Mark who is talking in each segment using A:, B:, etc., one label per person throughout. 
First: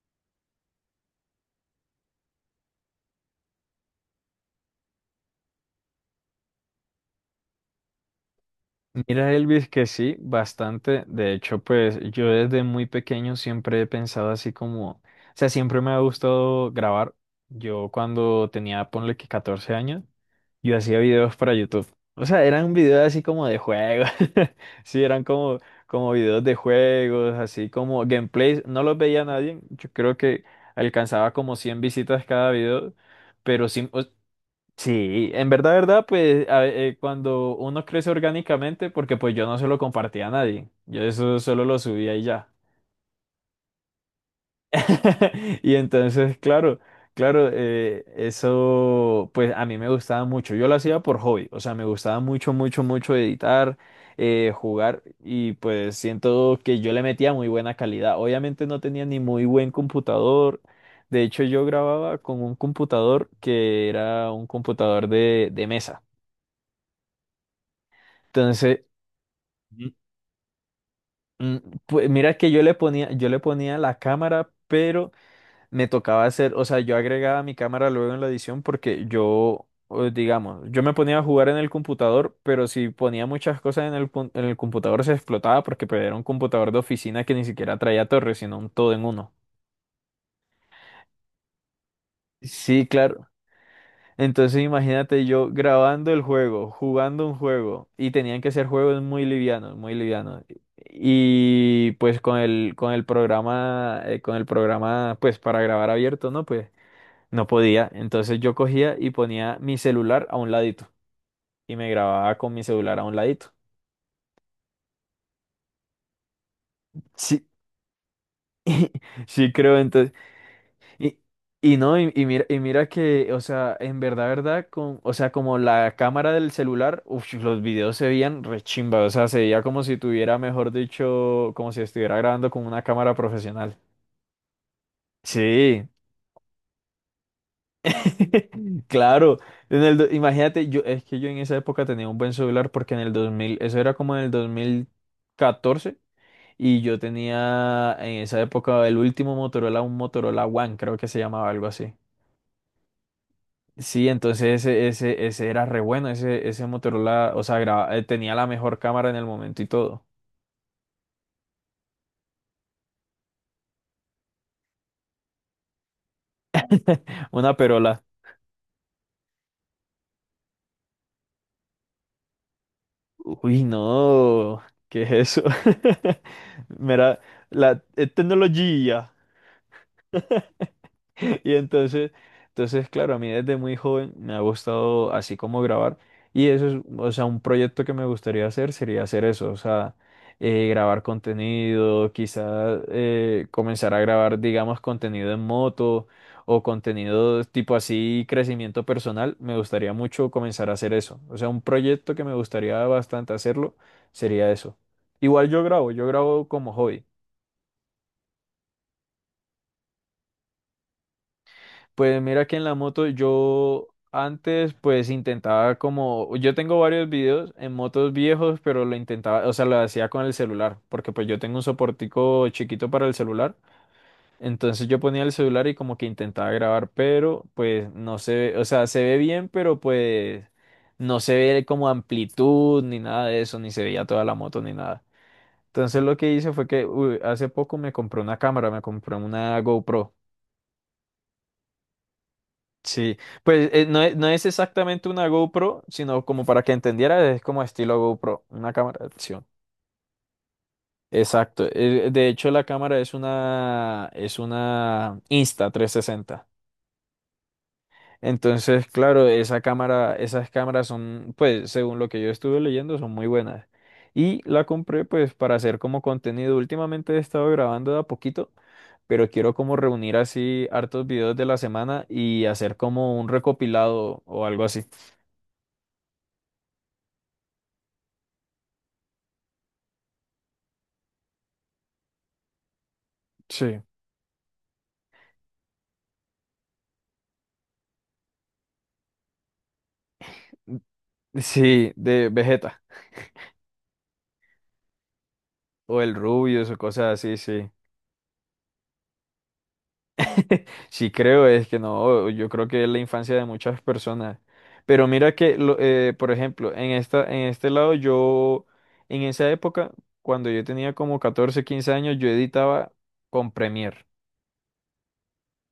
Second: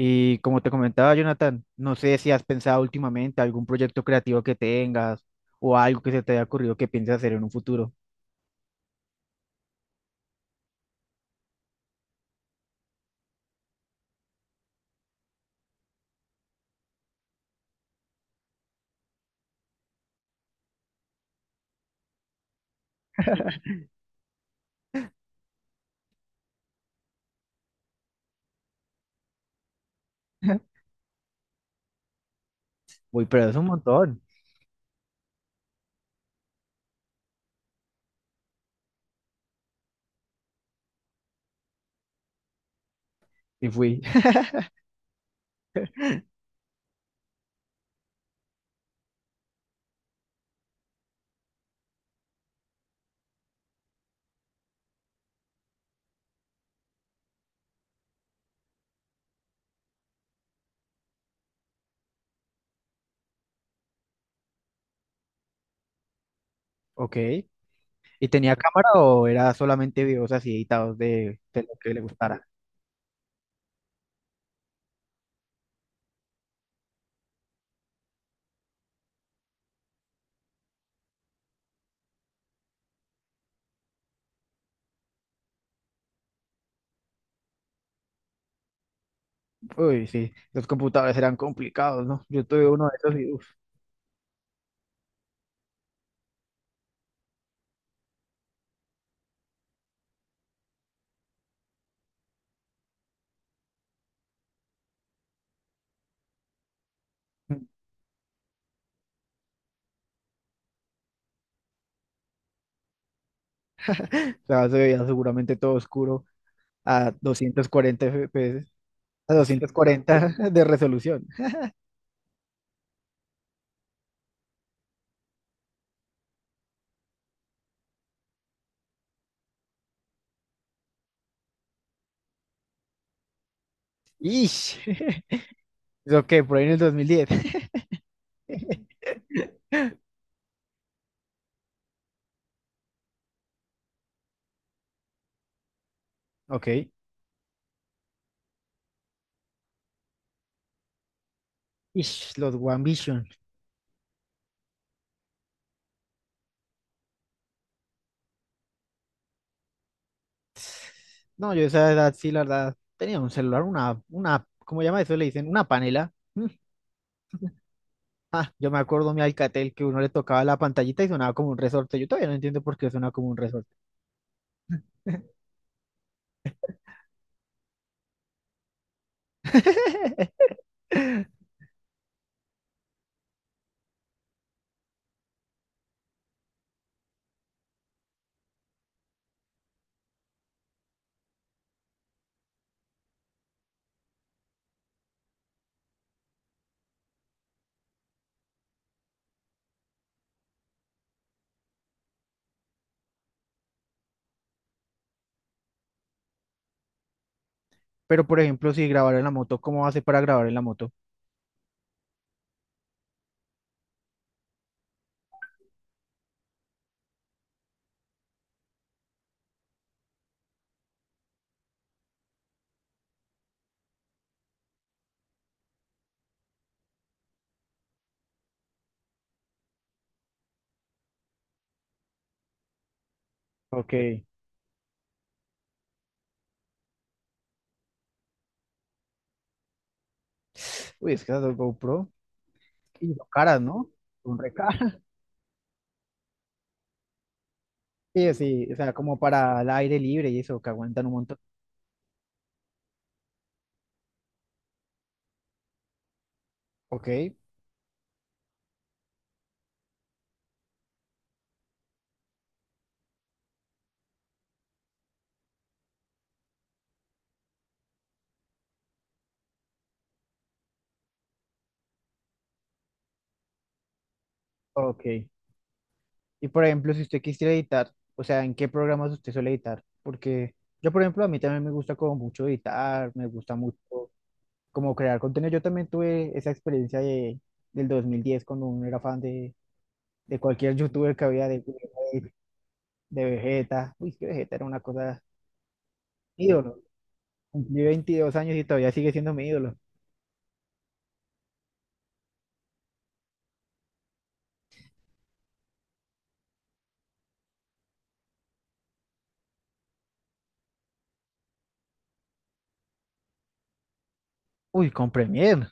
A: Y como te comentaba, Jonathan, no sé si has pensado últimamente algún proyecto creativo que tengas o algo que se te haya ocurrido que pienses hacer en un futuro.
B: Mira, Elvis, que sí, bastante. De hecho, pues yo desde muy pequeño siempre he pensado así como, o sea, siempre me ha gustado grabar. Yo cuando tenía, ponle que 14 años, yo hacía videos para YouTube. O sea, eran videos así como de juegos. Sí, eran como, como videos de juegos, así como gameplays. No los veía nadie. Yo creo que alcanzaba como 100 visitas cada video.
A: Uy, pero es un
B: Pero sí,
A: montón.
B: sí, en verdad, verdad, pues cuando uno crece orgánicamente, porque pues yo no se lo compartía a nadie, yo eso solo lo subía y ya.
A: Y fui.
B: Y entonces, claro, claro, eso pues a mí me gustaba mucho, yo lo hacía por hobby, o sea, me gustaba mucho, mucho, mucho editar, jugar y pues siento que yo le metía muy buena calidad. Obviamente no tenía ni muy buen computador. De hecho, yo grababa con un computador que era un computador de mesa.
A: Ok. ¿Y tenía
B: Entonces,
A: cámara o era
B: ujú,
A: solamente videos así editados de,
B: mm,
A: de lo que le
B: pues mira
A: gustara?
B: que yo le ponía la cámara, pero me tocaba hacer, o sea, yo agregaba mi cámara luego en la edición porque yo, digamos, yo me ponía a jugar en el computador, pero si ponía muchas cosas en en el computador se explotaba porque pues, era un computador de oficina que ni siquiera traía torres, sino un todo en uno.
A: Uy, sí, los computadores eran complicados, ¿no? Yo tuve uno
B: Sí,
A: de esos
B: claro.
A: y uf,
B: Entonces imagínate yo grabando el juego, jugando un juego, y tenían que ser juegos muy livianos, muy livianos. Y pues con el programa, pues para grabar abierto, ¿no? Pues no
A: o
B: podía. Entonces yo cogía y ponía mi celular a un ladito. Y me grababa con mi celular a un ladito.
A: sea, se veía seguramente todo oscuro a
B: Sí,
A: 240 FPS, a
B: sí creo. Entonces
A: 240 de
B: Y,
A: resolución.
B: y no, y mira, que, o sea, en verdad, verdad, con, o sea, como la cámara del celular, uf, los videos se veían rechimba, o sea, se veía como si tuviera, mejor dicho, como si estuviera grabando con una cámara profesional.
A: ¡Ish!
B: Sí,
A: ¿Eso qué? Por ahí en el 2010.
B: claro. Imagínate, yo, es que yo en esa época tenía un buen celular porque en el 2000 eso era como en el 2014 y
A: Ok.
B: yo tenía en esa época el último Motorola, un Motorola One, creo que se llamaba algo así.
A: Ish, los One Vision.
B: Sí, entonces ese era re bueno, ese Motorola, o sea, tenía la mejor cámara en el momento y todo.
A: No, yo a esa edad sí, la verdad, tenía un celular, una, ¿cómo llama eso? Le dicen, una panela. Mm.
B: Una perola.
A: Ah, yo me acuerdo mi Alcatel que uno le tocaba la pantallita y sonaba como un resorte. Yo todavía no entiendo por qué suena como un
B: Uy,
A: resorte.
B: no, ¿qué es eso? Mira, la tecnología. Y entonces, claro, a mí desde muy joven me ha gustado así como grabar. Y eso es, o sea, un proyecto que me gustaría hacer sería hacer eso, o sea, grabar contenido, quizás comenzar a grabar, digamos, contenido en moto o contenido tipo así, crecimiento personal. Me gustaría mucho comenzar a hacer eso. O sea, un proyecto que me gustaría bastante hacerlo sería eso. Igual yo grabo como hobby.
A: Pero, por ejemplo, si grabar en la moto, ¿cómo hace para grabar en la moto?
B: Pues mira que en la moto yo antes pues intentaba como, yo tengo varios videos en motos viejos, pero lo intentaba, o sea, lo hacía con el celular, porque pues yo tengo un soportico chiquito para el celular, entonces yo ponía el celular y como que intentaba grabar, pero pues no se ve, o sea, se ve bien, pero pues no se ve como amplitud ni nada de eso, ni se veía
A: Ok.
B: toda la moto ni nada. Entonces lo que hice fue que uy, hace poco me compré una cámara, me compré una GoPro.
A: Uy, es que esas dos GoPro y
B: Sí,
A: son caras,
B: pues
A: ¿no?
B: no es, no
A: Son
B: es
A: re caras.
B: exactamente una GoPro, sino como para que entendiera, es como estilo
A: Sí,
B: GoPro,
A: sí,
B: una
A: o sea,
B: cámara de
A: como
B: acción.
A: para el aire libre y eso, que aguantan un montón.
B: Exacto. De hecho, la cámara es una insta 360.
A: Ok,
B: Entonces, claro, esa cámara, esas cámaras son, pues, según lo que yo estuve leyendo, son muy buenas. Y la compré, pues, para hacer como contenido. Últimamente he estado grabando de a poquito, pero quiero como reunir así hartos videos de la semana y hacer como un recopilado o algo así.
A: ok. Y por ejemplo, si usted quisiera editar, o sea, ¿en qué programas usted suele editar? Porque yo, por ejemplo, a mí también me gusta como mucho editar, me gusta mucho
B: Sí.
A: como crear contenido. Yo también tuve esa experiencia del 2010 cuando uno era fan de cualquier youtuber que había
B: Sí, de Vegeta
A: de Vegeta. Uy, es que Vegeta era una cosa
B: o el rubio o
A: ídolo.
B: cosas así, sí.
A: Cumplí 22 años y todavía sigue siendo mi ídolo.
B: Sí creo, es que no, yo creo que es la infancia de muchas personas. Pero mira que, por ejemplo, en este lado yo, en esa época, cuando yo tenía como 14 15 años, yo editaba con Premiere.
A: Uy, con Premiere.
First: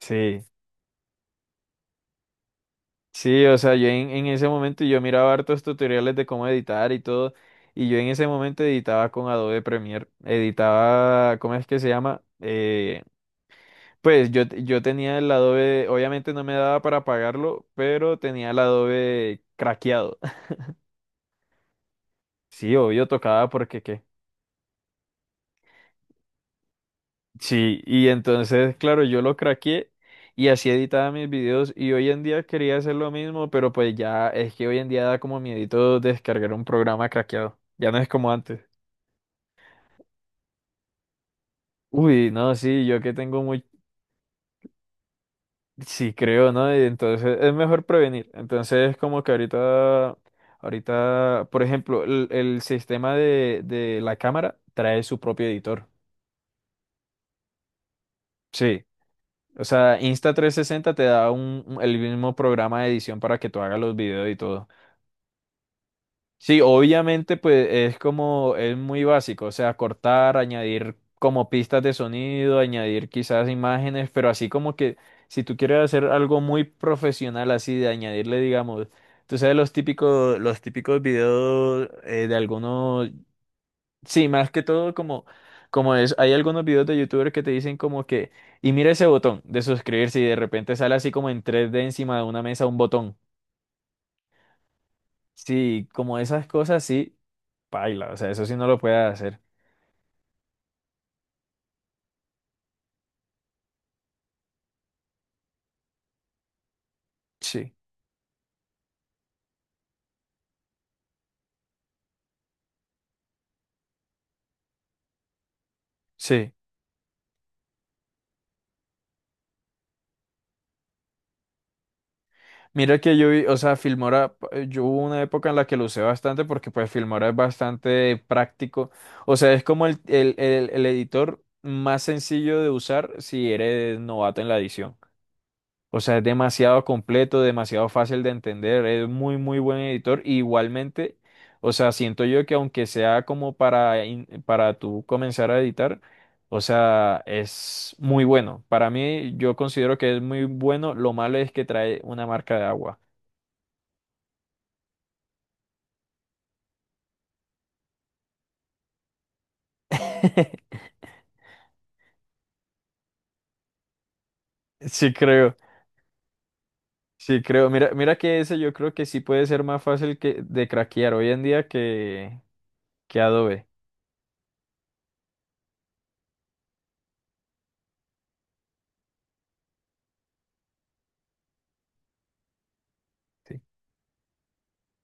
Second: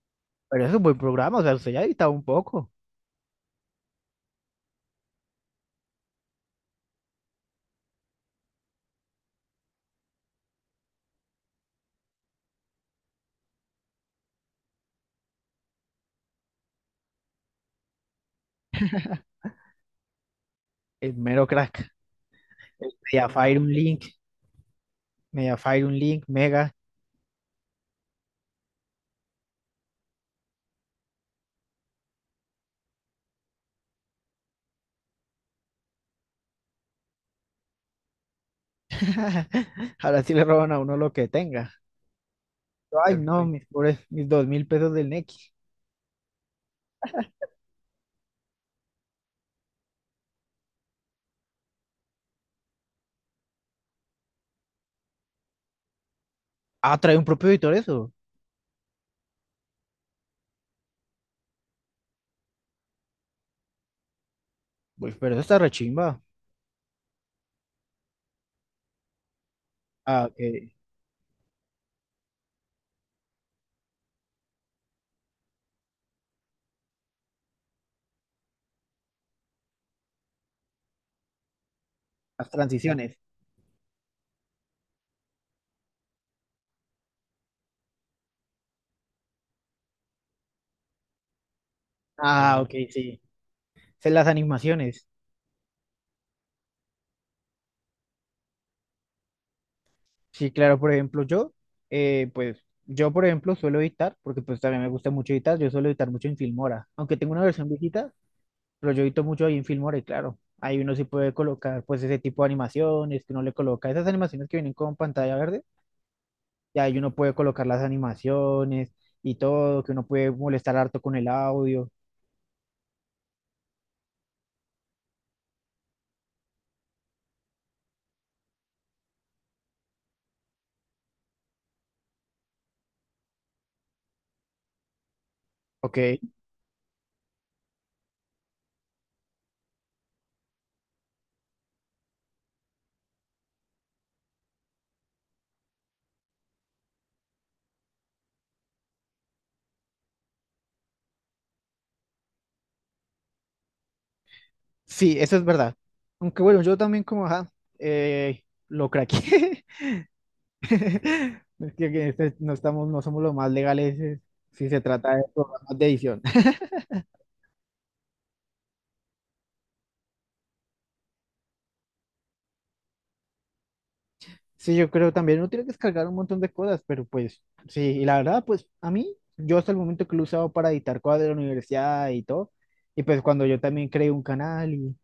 B: Sí,
A: Pero es un buen programa, o sea, usted ya ha editado un poco.
B: sí, o sea, yo en ese momento yo miraba hartos tutoriales de cómo editar y todo, y yo en ese momento editaba con Adobe Premiere, editaba, ¿cómo es que se llama? Pues yo, tenía el Adobe, obviamente no me daba para pagarlo, pero tenía el Adobe craqueado.
A: Es mero crack.
B: Sí, obvio, tocaba
A: Mediafire un
B: porque qué.
A: link, Mediafire un link, Mega.
B: Sí, y entonces, claro, yo lo craqueé y así editaba mis videos y hoy en día quería hacer lo mismo, pero pues ya es que hoy en día da como miedito descargar un programa craqueado. Ya no es como antes.
A: Ahora sí le roban a uno lo que tenga.
B: Uy, no, sí, yo que
A: Ay, no,
B: tengo
A: exacto,
B: muy,
A: mis pobres, mis 2000 pesos del Nequi.
B: sí, creo, ¿no? Y entonces es mejor prevenir. Entonces, como que ahorita, por ejemplo, el sistema de la cámara trae su propio editor.
A: Ah, trae un propio editor eso.
B: Sí. O sea, insta trescientos sesenta te da un, el mismo programa de edición para que tú hagas los videos y todo.
A: Pues, pero eso está rechimba.
B: Sí, obviamente, pues es como, es muy básico, o sea,
A: Ah,
B: cortar,
A: ok.
B: añadir como pistas de sonido, añadir quizás imágenes, pero así como que si tú quieres hacer algo muy profesional, así de añadirle, digamos, tú sabes los típicos videos de
A: Las
B: algunos,
A: transiciones.
B: sí, más que todo como, como es, hay algunos videos de YouTubers que te dicen como que, y mira ese botón de suscribirse y de repente sale así como en 3D encima de una
A: Ah, ajá,
B: mesa
A: ok,
B: un botón.
A: sí. Sé las animaciones.
B: Sí, como esas cosas, sí, paila, o sea, eso sí no lo puedes hacer.
A: Sí, claro, por ejemplo, yo, por ejemplo, suelo editar, porque pues también me gusta mucho editar, yo suelo editar mucho en Filmora. Aunque tengo una versión
B: Sí,
A: viejita, pero yo edito mucho ahí en Filmora y claro, ahí uno sí puede colocar pues ese tipo de animaciones que uno le coloca, esas animaciones que vienen con pantalla verde
B: sí.
A: y ahí uno puede colocar las animaciones y todo, que uno puede molestar harto con el audio.
B: Mira que yo vi, o sea, Filmora, yo hubo una época en la que lo usé bastante porque pues Filmora es bastante práctico, o sea, es como el editor más sencillo de usar si eres novato en la edición.
A: Ok,
B: O sea, es demasiado completo, demasiado fácil de entender, es muy, muy buen editor. Y igualmente, o sea, siento yo que aunque sea como para, para tú comenzar a editar, o sea, es muy bueno. Para mí, yo considero que es muy bueno. Lo malo es que trae una marca de agua.
A: sí, eso es verdad. Aunque bueno, yo también como, ajá, lo craqué. Es que no estamos, no somos los más legales si se
B: Sí
A: trata de
B: creo,
A: programas de edición.
B: sí creo. Mira, que ese yo creo que sí puede ser más fácil que, de craquear hoy en día que Adobe.
A: Sí, yo creo también uno tiene que descargar un montón de cosas, pero pues sí, y la verdad, pues a mí, yo hasta el momento que lo he usado para editar cosas de la universidad y todo, y pues cuando yo
B: Sí.
A: también creé un canal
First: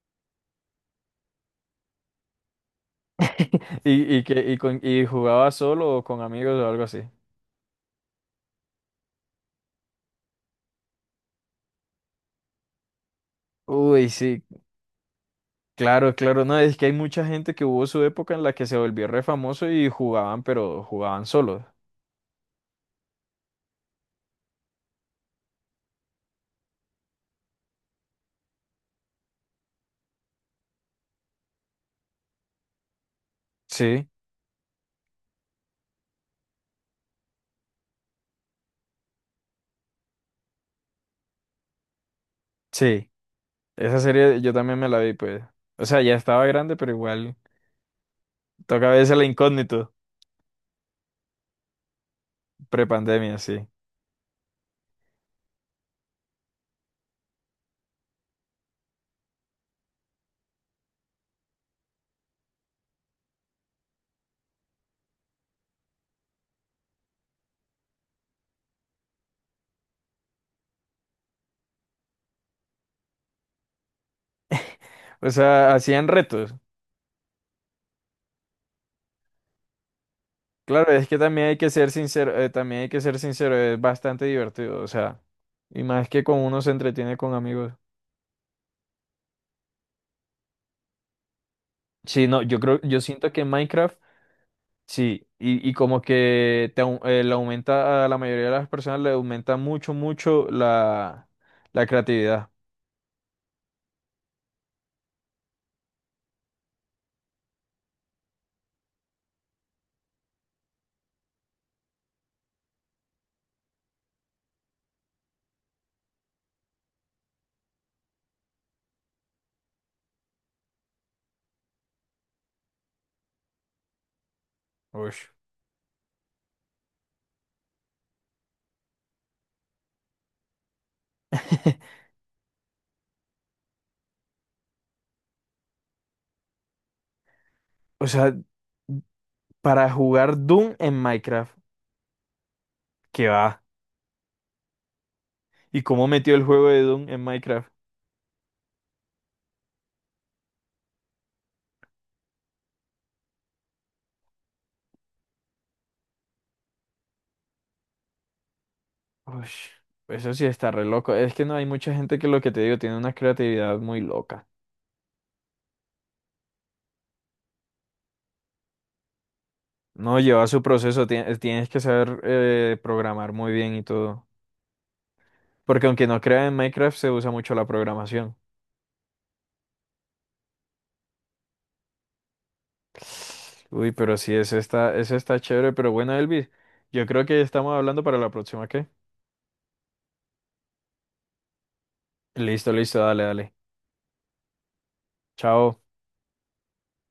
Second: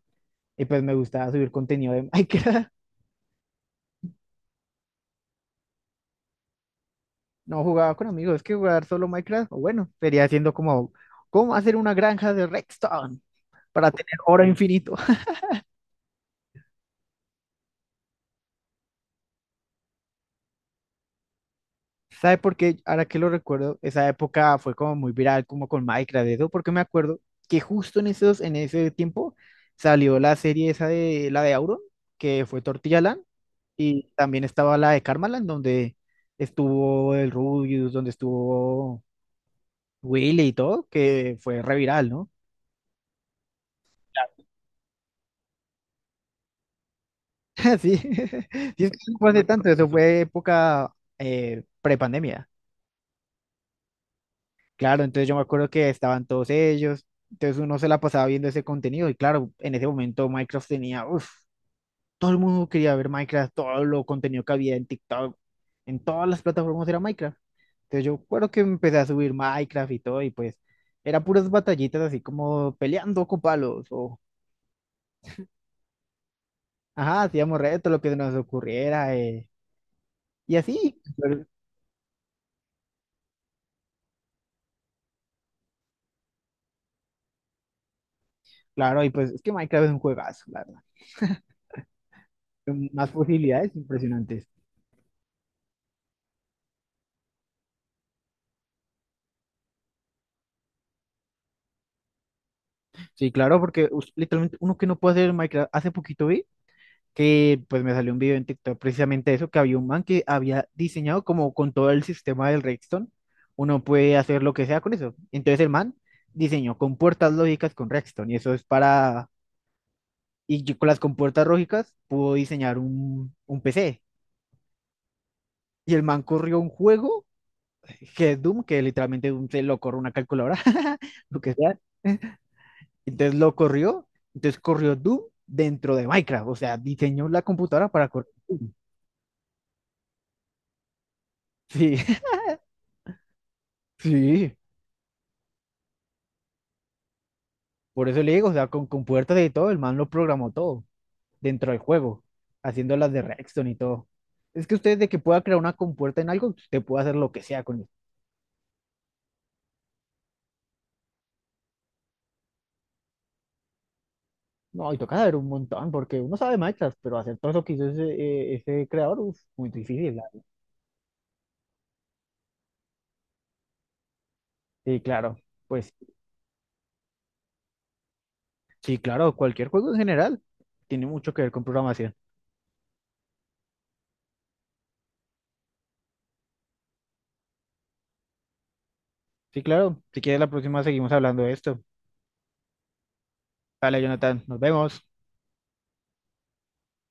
A: y pues me gustaba subir contenido de Minecraft.
B: Y jugaba solo o con amigos o algo así.
A: No jugaba con amigos, es que jugar solo Minecraft, o bueno, sería haciendo como, ¿cómo hacer una granja de Redstone para
B: Uy,
A: tener
B: sí,
A: oro infinito?
B: claro, claro, no, es que hay mucha gente que hubo su época en la que se volvió re famoso y jugaban, pero jugaban solos.
A: ¿Sabe por qué? Ahora que lo recuerdo, esa época fue como muy viral, como con Minecraft, eso, porque me acuerdo que justo en ese tiempo salió la serie esa de, la de Auron, que fue Tortilla Land,
B: Sí,
A: y también estaba la de Karmaland, donde estuvo el Rubius, donde estuvo Willy y todo, que fue re viral, ¿no?
B: sí, esa serie yo también me la vi, pues. O sea, ya estaba grande, pero igual
A: Sí, sí,
B: toca
A: es
B: a
A: que
B: veces
A: no
B: la
A: fue hace tanto, eso
B: incógnito,
A: fue época prepandemia.
B: prepandemia, sí.
A: Claro, entonces yo me acuerdo que estaban todos ellos, entonces uno se la pasaba viendo ese contenido y claro, en ese momento Minecraft tenía, uff, todo el mundo quería ver Minecraft, todo lo contenido que había en TikTok, en todas las plataformas era Minecraft. Entonces yo recuerdo que empecé a subir Minecraft y todo y pues era puras batallitas así como peleando con palos o,
B: O sea, hacían retos.
A: ajá, hacíamos retos, lo que nos ocurriera y
B: Claro,
A: así.
B: es que también hay que ser sincero, es bastante divertido, o sea, y más que con uno se entretiene con amigos.
A: Claro, y pues es que Minecraft es un juegazo, la verdad.
B: Sí, no, yo creo,
A: Con
B: yo
A: más
B: siento que
A: posibilidades
B: Minecraft,
A: impresionantes.
B: sí, y como que te, le aumenta a la mayoría de las personas, le aumenta mucho, mucho la, la creatividad.
A: Sí, claro, porque literalmente uno que no puede hacer en Minecraft, hace poquito vi que pues me salió un video en TikTok precisamente eso, que había un man que había diseñado como con todo el sistema del Redstone, uno puede hacer lo que sea con eso. Entonces el man diseñó con puertas lógicas con Redstone y eso es para, y yo con las compuertas lógicas pudo diseñar un PC.
B: Ush.
A: Y el man corrió un juego que es Doom, que literalmente Doom se lo corre una calculadora, lo que sea. Entonces lo corrió, entonces corrió Doom dentro de Minecraft, o sea, diseñó la computadora
B: O
A: para correr
B: sea,
A: Doom.
B: para jugar Doom en Minecraft,
A: Sí,
B: ¿qué va?
A: sí,
B: ¿Y cómo metió el juego de Doom en Minecraft?
A: por eso le digo, o sea, con puertas y todo, el man lo programó todo dentro del juego, haciendo las de Redstone y todo. Es que usted de que pueda crear una compuerta en algo, usted puede hacer lo que sea con eso.
B: Ush, eso sí está re loco. Es que no hay mucha gente que lo que te digo tiene una creatividad muy loca.
A: No, y toca saber un montón, porque uno sabe Minecraft, pero hacer todo eso que hizo ese creador, uf, muy difícil.
B: No lleva su proceso, tienes que saber programar muy bien y todo.
A: Sí, claro,
B: Porque
A: pues
B: aunque no creas en Minecraft, se usa mucho la programación.
A: sí, claro, cualquier juego en general tiene mucho que ver con programación.
B: Uy, pero sí, es está, eso está chévere, pero bueno, Elvis, yo creo que estamos hablando para la próxima, ¿qué?
A: Sí, claro. Si quieres, la próxima seguimos hablando de esto.
B: Listo, listo, dale, dale.
A: Dale, Jonathan. Nos vemos.
B: Chao.